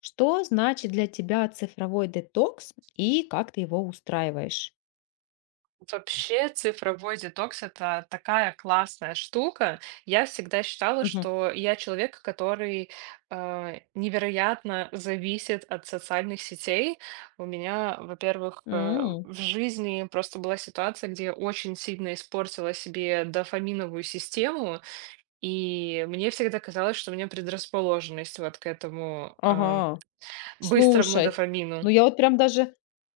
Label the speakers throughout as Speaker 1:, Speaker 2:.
Speaker 1: Что значит для тебя цифровой детокс и как ты его устраиваешь?
Speaker 2: Вообще цифровой детокс — это такая классная штука. Я всегда считала,
Speaker 1: Мгм.
Speaker 2: что я человек, который, невероятно зависит от социальных сетей. У меня, во-первых,
Speaker 1: М.
Speaker 2: в жизни просто была ситуация, где я очень сильно испортила себе дофаминовую систему, и мне всегда казалось, что у меня предрасположенность вот к этому,
Speaker 1: Ага.
Speaker 2: быстрому
Speaker 1: Слушай,
Speaker 2: дофамину.
Speaker 1: ну я вот прям даже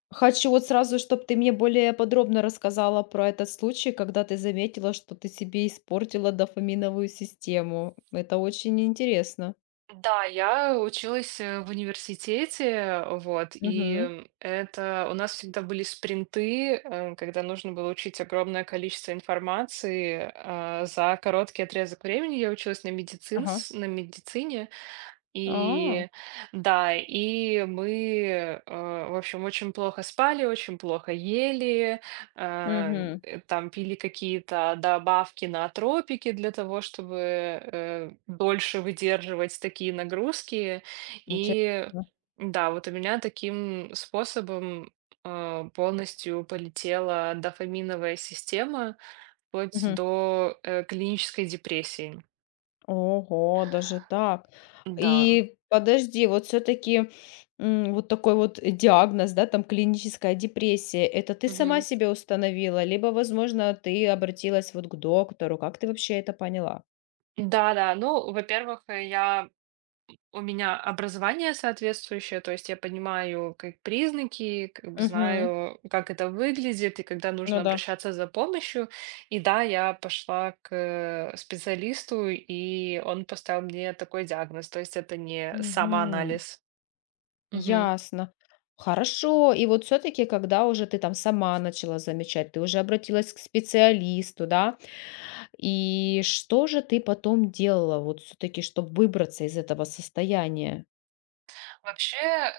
Speaker 1: хочу вот сразу, чтобы ты мне более подробно рассказала про этот случай, когда ты заметила, что ты себе испортила дофаминовую систему. Это очень интересно.
Speaker 2: Да, я училась в университете, вот,
Speaker 1: Мгм.
Speaker 2: и это у нас всегда были спринты, когда нужно было учить огромное количество информации за короткий отрезок времени. Я училась
Speaker 1: Ага.
Speaker 2: на медицине,
Speaker 1: А.
Speaker 2: и да, и мы, в общем, очень плохо спали, очень плохо ели, а,
Speaker 1: Мгм.
Speaker 2: там пили какие-то добавки на тропики для того, чтобы дольше выдерживать такие нагрузки. И
Speaker 1: Интересно.
Speaker 2: да, вот у меня таким способом полностью полетела дофаминовая система вплоть до клинической депрессии.
Speaker 1: Ого, даже так.
Speaker 2: Да.
Speaker 1: И подожди, вот все-таки вот такой вот диагноз, да, там клиническая депрессия, это ты сама себе установила, либо, возможно, ты обратилась вот к доктору. Как ты вообще это поняла?
Speaker 2: Да-да, ну, во-первых, э, я у меня образование соответствующее, то есть я понимаю как признаки, как бы
Speaker 1: Угу.
Speaker 2: знаю, как это выглядит и когда нужно
Speaker 1: Ну да.
Speaker 2: обращаться за помощью. И да, я пошла к специалисту, и он поставил мне такой диагноз, то есть это не
Speaker 1: Угу.
Speaker 2: самоанализ. Мгм.
Speaker 1: Ясно. Хорошо. И вот все-таки, когда уже ты там сама начала замечать, ты уже обратилась к специалисту, да? И что же ты потом делала, вот все-таки, чтобы выбраться из этого состояния?
Speaker 2: Вообще, э,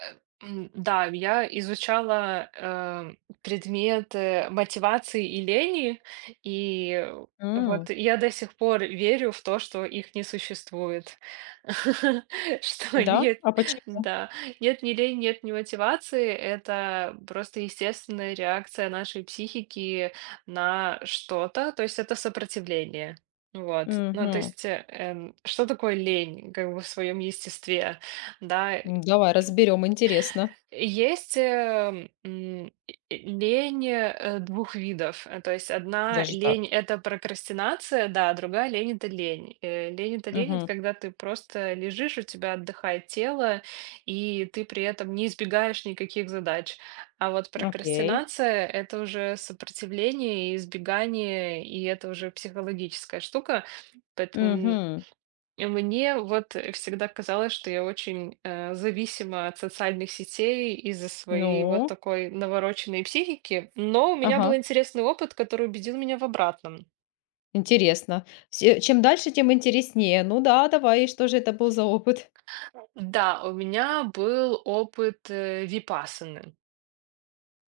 Speaker 2: м, да, я изучала, предметы мотивации и лени, и вот
Speaker 1: М,
Speaker 2: я до сих пор верю в то, что их не существует. Что
Speaker 1: да?
Speaker 2: нет,
Speaker 1: А почему?
Speaker 2: да, нет ни лени, нет ни мотивации. Это просто естественная реакция нашей психики на что-то, то есть это сопротивление. Вот. Ну, то
Speaker 1: Мгм.
Speaker 2: есть, что такое лень, как бы в своем естестве? Да,
Speaker 1: М, давай разберем, интересно.
Speaker 2: есть и лень двух видов. То есть одна
Speaker 1: Даже так.
Speaker 2: лень — это прокрастинация, да, а другая лень — это лень. Лень— это лень, это
Speaker 1: Мгм.
Speaker 2: когда ты просто лежишь, у тебя отдыхает тело, и ты при этом не избегаешь никаких задач. А вот
Speaker 1: Окей.
Speaker 2: прокрастинация — это уже сопротивление и избегание, и это уже психологическая штука. Поэтому
Speaker 1: Мгм.
Speaker 2: мне вот всегда казалось, что я очень зависима от социальных сетей из-за своей вот
Speaker 1: Ну,
Speaker 2: такой навороченной психики, но у меня был
Speaker 1: ага,
Speaker 2: интересный опыт, который убедил меня в обратном.
Speaker 1: интересно. Все, чем дальше, тем интереснее. Ну да, давай, и что же это был за опыт?
Speaker 2: Да, у меня был опыт випассаны.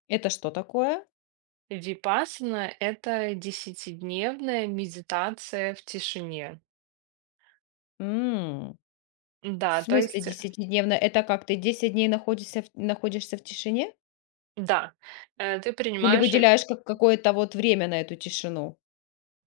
Speaker 1: Это что такое?
Speaker 2: Випассана — это десятидневная медитация в тишине.
Speaker 1: М, в
Speaker 2: Да, то
Speaker 1: смысле
Speaker 2: есть,
Speaker 1: десятидневно? Это как, ты 10 дней находишься в тишине?
Speaker 2: да, э, ты
Speaker 1: Или
Speaker 2: принимаешь
Speaker 1: выделяешь как какое-то вот время на эту тишину?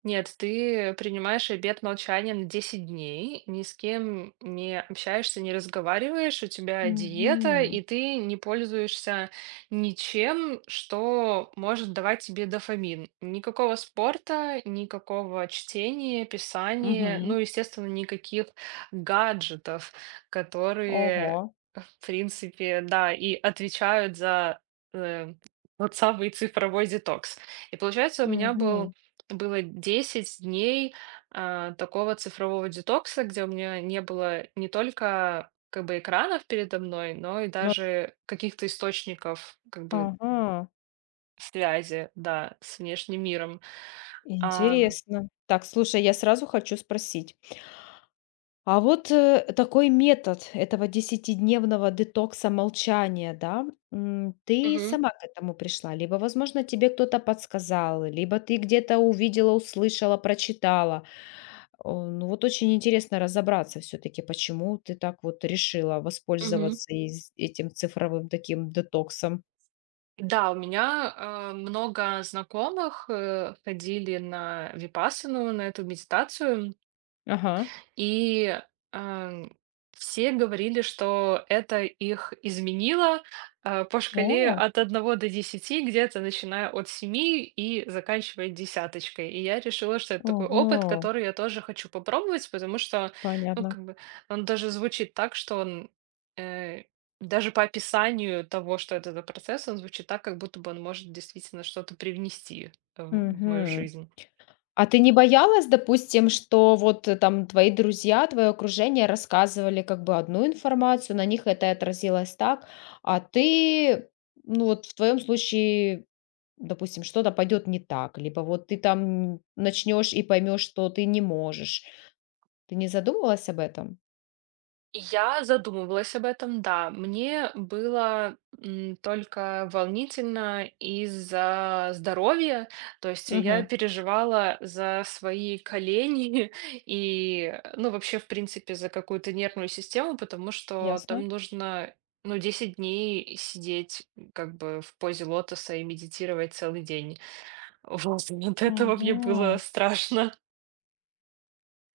Speaker 2: нет, ты принимаешь обет молчания на 10 дней, ни с кем не общаешься, не разговариваешь, у тебя диета, и
Speaker 1: Мгм.
Speaker 2: ты не пользуешься ничем, что может давать тебе дофамин. Никакого спорта, никакого чтения, писания, ну,
Speaker 1: Мгм.
Speaker 2: естественно, никаких гаджетов,
Speaker 1: Ого.
Speaker 2: которые, в принципе, да, и отвечают за э, вот самый цифровой детокс. И получается, у меня был
Speaker 1: Мгм.
Speaker 2: было 10 дней такого цифрового детокса, где у меня не было не только как бы экранов передо мной, но и
Speaker 1: Ну,
Speaker 2: даже каких-то источников как бы
Speaker 1: ага.
Speaker 2: связи, да, с внешним миром. А,
Speaker 1: Интересно. Так, слушай, я сразу хочу спросить. А вот такой метод этого десятидневного детокса молчания, да, ты
Speaker 2: мгм,
Speaker 1: сама к этому пришла? Либо, возможно, тебе кто-то подсказал, либо ты где-то увидела, услышала, прочитала. О, ну вот очень интересно разобраться все-таки, почему ты так вот решила
Speaker 2: мгм.
Speaker 1: воспользоваться этим цифровым таким детоксом.
Speaker 2: Да, у меня много знакомых, ходили на випассану, на эту медитацию.
Speaker 1: Ага.
Speaker 2: И, ам, все говорили, что это их изменило, по шкале
Speaker 1: О,
Speaker 2: от 1 до 10, где-то начиная от семи и заканчивая десяточкой. И я решила, что это такой опыт,
Speaker 1: ага,
Speaker 2: который я тоже хочу попробовать, потому что, ну,
Speaker 1: понятно.
Speaker 2: как бы он даже звучит так, что он, э, даже по описанию того, что это за процесс, он звучит так, как будто бы он может действительно что-то привнести, в мою
Speaker 1: Мгм.
Speaker 2: жизнь.
Speaker 1: А ты не боялась, допустим, что вот там твои друзья, твое окружение рассказывали как бы одну информацию, на них это отразилось так, а ты, ну вот в твоем случае, допустим, что-то пойдет не так, либо вот ты там начнешь и поймешь, что ты не можешь. Ты не задумывалась об этом?
Speaker 2: Я задумывалась об этом, да. Мне было, только волнительно из-за здоровья. То есть я
Speaker 1: Угу.
Speaker 2: переживала за свои колени и, ну, вообще, в принципе, за какую-то нервную систему, потому что
Speaker 1: Ясно.
Speaker 2: там нужно, ну, 10 дней сидеть, как бы в позе лотоса и медитировать целый день. Вот, от этого мне было
Speaker 1: Ага.
Speaker 2: страшно.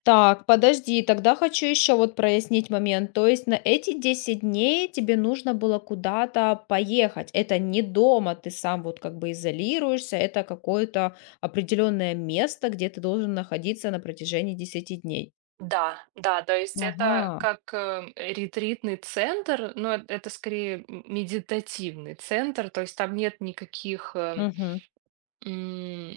Speaker 1: Так, подожди, тогда хочу еще вот прояснить момент. То есть на эти 10 дней тебе нужно было куда-то поехать. Это не дома, ты сам вот как бы изолируешься, это какое-то определенное место, где ты должен находиться на протяжении десяти дней.
Speaker 2: Да, да, то есть это
Speaker 1: Ага,
Speaker 2: как ретритный центр, но это скорее медитативный центр, то есть там нет никаких
Speaker 1: мгм,
Speaker 2: м,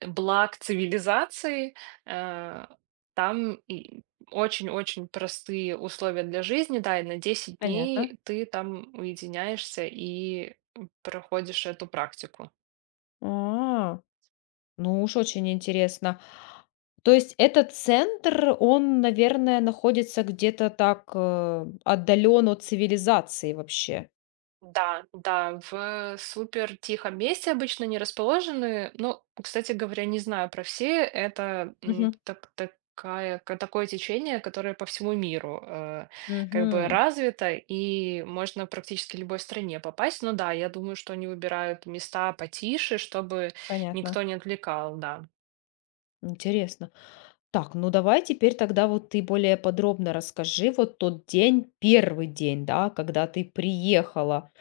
Speaker 2: благ цивилизации, э, там и очень-очень простые условия для жизни, да, и на десять
Speaker 1: понятно.
Speaker 2: дней ты там уединяешься и проходишь эту практику.
Speaker 1: А, ну уж очень интересно. То есть этот центр, он, наверное, находится где-то так отдален от цивилизации вообще.
Speaker 2: Да, да, в супер тихом месте обычно не расположены. Ну, кстати говоря, не знаю про все. Это
Speaker 1: Мгм.
Speaker 2: такое течение, которое по всему миру как бы
Speaker 1: Мгм.
Speaker 2: развито, и можно практически любой стране попасть. Ну да, я думаю, что они выбирают места потише, чтобы никто
Speaker 1: Понятно.
Speaker 2: не отвлекал, да.
Speaker 1: Интересно. Так, ну давай теперь тогда вот ты более подробно расскажи вот тот день, первый день, да, когда ты приехала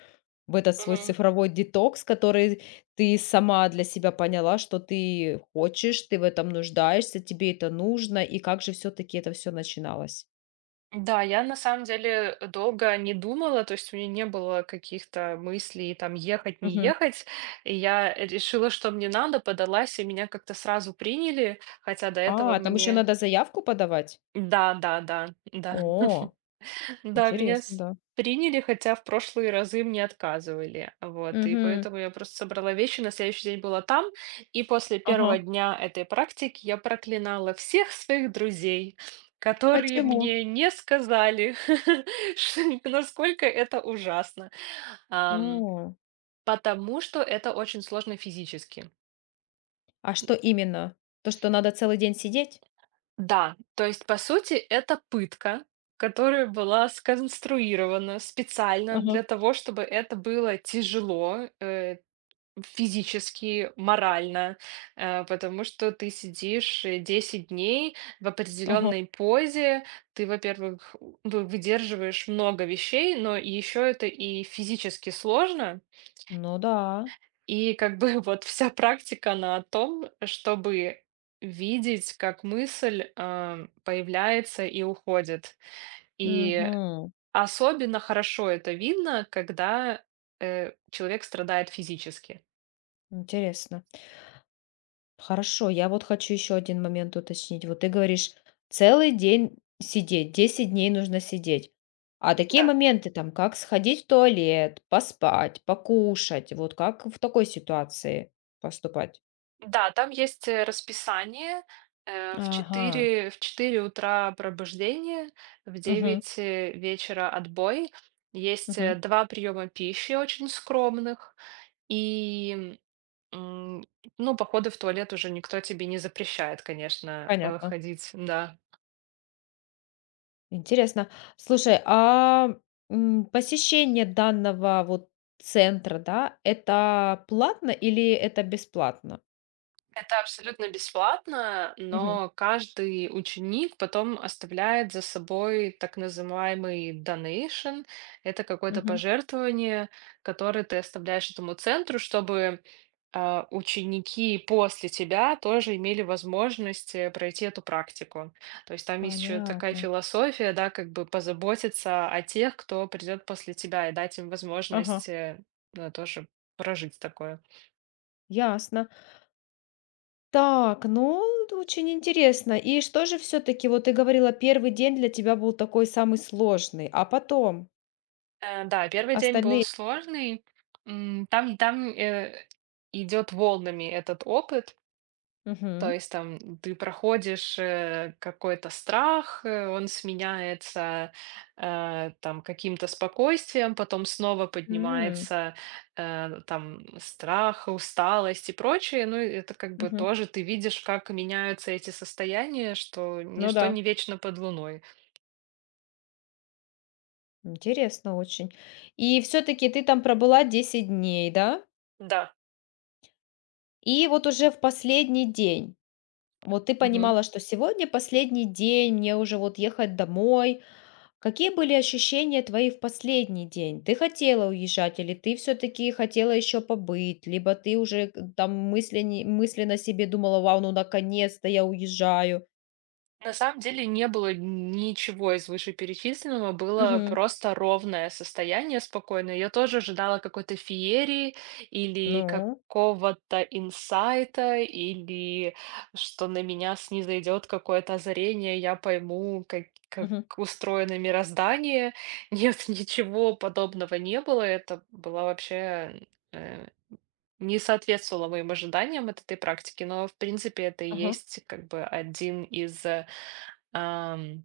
Speaker 1: в этот свой цифровой детокс, который ты сама для себя поняла, что ты хочешь, ты в этом нуждаешься, тебе это нужно, и как же все-таки это все начиналось?
Speaker 2: Да, я на самом деле долго не думала, то есть у меня не было каких-то мыслей там ехать, не
Speaker 1: Мгм.
Speaker 2: ехать. И я решила, что мне надо, подалась, и меня как-то сразу приняли, хотя до этого
Speaker 1: А, там еще
Speaker 2: мне...
Speaker 1: надо заявку подавать?
Speaker 2: Да, да, да, да.
Speaker 1: О,
Speaker 2: Да, меня
Speaker 1: интересно, да.
Speaker 2: приняли, хотя в прошлые разы мне отказывали. Вот, и
Speaker 1: Мгм.
Speaker 2: поэтому я просто собрала вещи, на следующий день была там, и после первого
Speaker 1: Ага.
Speaker 2: дня этой практики я проклинала всех своих друзей, которые
Speaker 1: Почему?
Speaker 2: мне не сказали, насколько это ужасно. Ам,
Speaker 1: М.
Speaker 2: Потому что это очень сложно физически.
Speaker 1: А что именно? То, что надо целый день сидеть?
Speaker 2: Да, то есть, по сути, это пытка, которая была сконструирована специально
Speaker 1: Ага,
Speaker 2: для того, чтобы это было тяжело, физически, морально, потому что ты сидишь 10 дней в
Speaker 1: ага.
Speaker 2: определенной позе, ты, во-первых, выдерживаешь много вещей, но еще это и физически сложно,
Speaker 1: Ну да.
Speaker 2: и как бы вот вся практика, она о том, чтобы видеть, как мысль, появляется и уходит. И
Speaker 1: Мгм.
Speaker 2: особенно хорошо это видно, когда, человек страдает физически.
Speaker 1: Интересно. Хорошо, я вот хочу еще один момент уточнить. Вот ты говоришь, целый день сидеть, 10 дней нужно сидеть. А такие
Speaker 2: Да.
Speaker 1: моменты там, как сходить в туалет, поспать, покушать, вот как в такой ситуации поступать?
Speaker 2: Да, там есть, расписание, э, в
Speaker 1: Ага,
Speaker 2: четыре в четыре утра пробуждение, в
Speaker 1: угу,
Speaker 2: девять вечера отбой. Есть,
Speaker 1: угу,
Speaker 2: 2 приёма пищи очень скромных. И М, ну, походы в туалет уже никто тебе не запрещает, конечно,
Speaker 1: понятно.
Speaker 2: ходить, да.
Speaker 1: Интересно. Слушай, посещение данного вот центра, да, это платно или это бесплатно?
Speaker 2: Это абсолютно бесплатно,
Speaker 1: Мгм.
Speaker 2: но каждый ученик потом оставляет за собой так называемый donation. Это какое-то
Speaker 1: Мгм.
Speaker 2: пожертвование, которое ты оставляешь этому центру, чтобы ученики после тебя тоже имели возможность пройти эту практику. То есть там есть еще такая
Speaker 1: Понятно.
Speaker 2: философия, да, как бы позаботиться о тех, кто придет после тебя, и дать им
Speaker 1: Ага,
Speaker 2: возможность ну, тоже прожить такое.
Speaker 1: ясно. Так, ну, очень интересно. И что же все-таки, вот ты говорила, первый день для тебя был такой самый сложный, а потом
Speaker 2: Да, первый день был
Speaker 1: остальные...
Speaker 2: сложный. Там идет волнами этот опыт. То
Speaker 1: Мгм.
Speaker 2: есть там ты проходишь какой-то страх, он сменяется, там каким-то спокойствием, потом снова
Speaker 1: М,
Speaker 2: поднимается, там страх, усталость и прочее. Ну, и это как бы
Speaker 1: мгм.
Speaker 2: тоже ты видишь, как меняются эти состояния, что
Speaker 1: Ну
Speaker 2: ничто
Speaker 1: да,
Speaker 2: не вечно под луной.
Speaker 1: интересно очень. И все-таки ты там пробыла 10 дней, да?
Speaker 2: Да.
Speaker 1: И вот уже в последний день, вот ты понимала, что сегодня последний день, мне уже вот ехать домой. Какие были ощущения твои в последний день? Ты хотела уезжать или ты все-таки хотела еще побыть? Либо ты уже там мысленно себе думала, вау, ну наконец-то я уезжаю.
Speaker 2: На самом деле не было ничего из вышеперечисленного, было
Speaker 1: Мгм.
Speaker 2: просто ровное состояние спокойное. Я тоже ожидала какой-то феерии или
Speaker 1: Ну,
Speaker 2: какого-то инсайта, или что на меня снизойдет какое-то озарение, я пойму, как
Speaker 1: мгм.
Speaker 2: устроено мироздание. Нет, ничего подобного не было. Это было вообще э, не соответствовало моим ожиданиям от этой практики, но, в принципе, это и
Speaker 1: Ага,
Speaker 2: есть как бы Ам,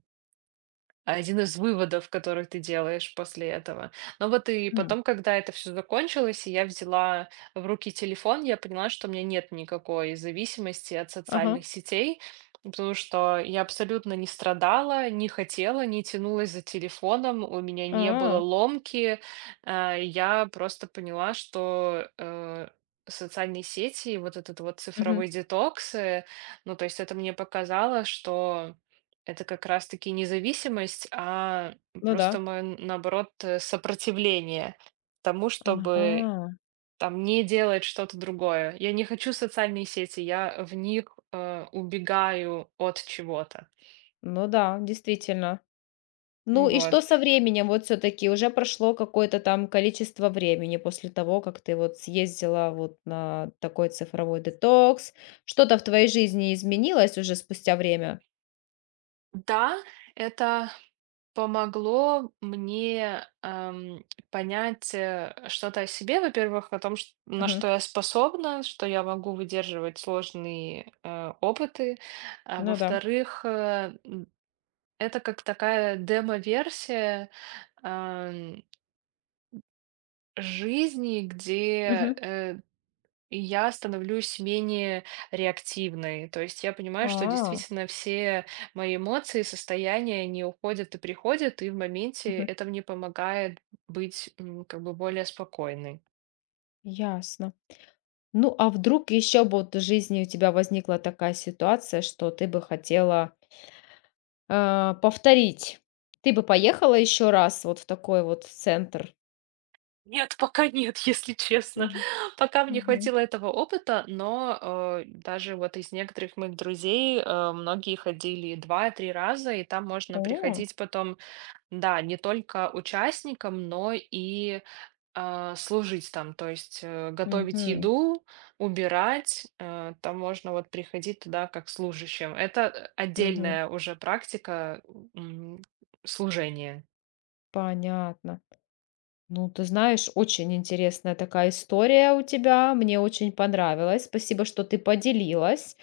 Speaker 2: один из выводов, который ты делаешь после этого. Но вот и
Speaker 1: м,
Speaker 2: потом, когда это все закончилось, и я взяла в руки телефон, я поняла, что у меня нет никакой зависимости от
Speaker 1: ага,
Speaker 2: социальных сетей, потому что я абсолютно не страдала, не хотела, не тянулась за телефоном, у меня не было
Speaker 1: а,
Speaker 2: ломки. Я просто поняла, что социальные сети, и вот этот вот цифровой
Speaker 1: мгм,
Speaker 2: детокс, ну, то есть это мне показало, что это как раз-таки независимость, а
Speaker 1: ну
Speaker 2: просто
Speaker 1: да.
Speaker 2: мое, наоборот, сопротивление тому, чтобы
Speaker 1: Ага,
Speaker 2: там не делать что-то другое. Я не хочу социальные сети, я в них убегаю от чего-то.
Speaker 1: ну да, действительно. Ну и что
Speaker 2: Вот.
Speaker 1: со временем? Вот все таки уже прошло какое-то там количество времени после того, как ты вот съездила вот на такой цифровой детокс. Что-то в твоей жизни изменилось уже спустя время?
Speaker 2: Да, это помогло мне понять что-то о себе, во-первых, о том, на
Speaker 1: Мгм.
Speaker 2: что я способна, что я могу выдерживать сложные опыты, а
Speaker 1: Ну да.
Speaker 2: во-вторых, это как такая демо-версия, ам, жизни, где
Speaker 1: Мгм.
Speaker 2: я становлюсь менее реактивной. То есть я понимаю, что
Speaker 1: А.
Speaker 2: действительно все мои эмоции, состояния, не уходят и приходят, и в моменте
Speaker 1: Мгм.
Speaker 2: это мне помогает быть, как бы более спокойной.
Speaker 1: Ясно. Ну, а вдруг еще бы вот в жизни у тебя возникла такая ситуация, что ты бы хотела, повторить? Ты бы поехала еще раз вот в такой вот центр?
Speaker 2: Нет, пока нет, если честно.
Speaker 1: Мгм.
Speaker 2: Пока мне
Speaker 1: Мгм.
Speaker 2: хватило этого опыта, но даже вот из некоторых моих друзей многие ходили 2-3 раза, и там можно
Speaker 1: О.
Speaker 2: приходить потом, да, не только участником, но и служить там, то есть готовить
Speaker 1: Мгм.
Speaker 2: еду, убирать, там можно вот приходить туда как служащим. Это
Speaker 1: Мгм.
Speaker 2: отдельная уже практика м, служения.
Speaker 1: Понятно. Ну, ты знаешь, очень интересная такая история у тебя. Мне очень понравилось. Спасибо, что ты поделилась.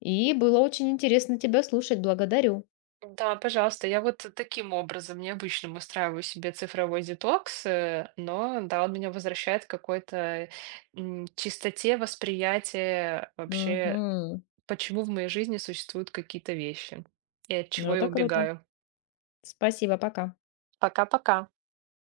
Speaker 1: И было очень интересно тебя слушать. Благодарю.
Speaker 2: Да, пожалуйста. Я вот таким образом необычным устраиваю себе цифровой детокс, но да, он меня возвращает к какой-то чистоте восприятия вообще,
Speaker 1: Угу.
Speaker 2: почему в моей жизни существуют какие-то вещи и от
Speaker 1: Ну,
Speaker 2: чего я
Speaker 1: это круто.
Speaker 2: убегаю.
Speaker 1: Спасибо, пока.
Speaker 2: Пока-пока.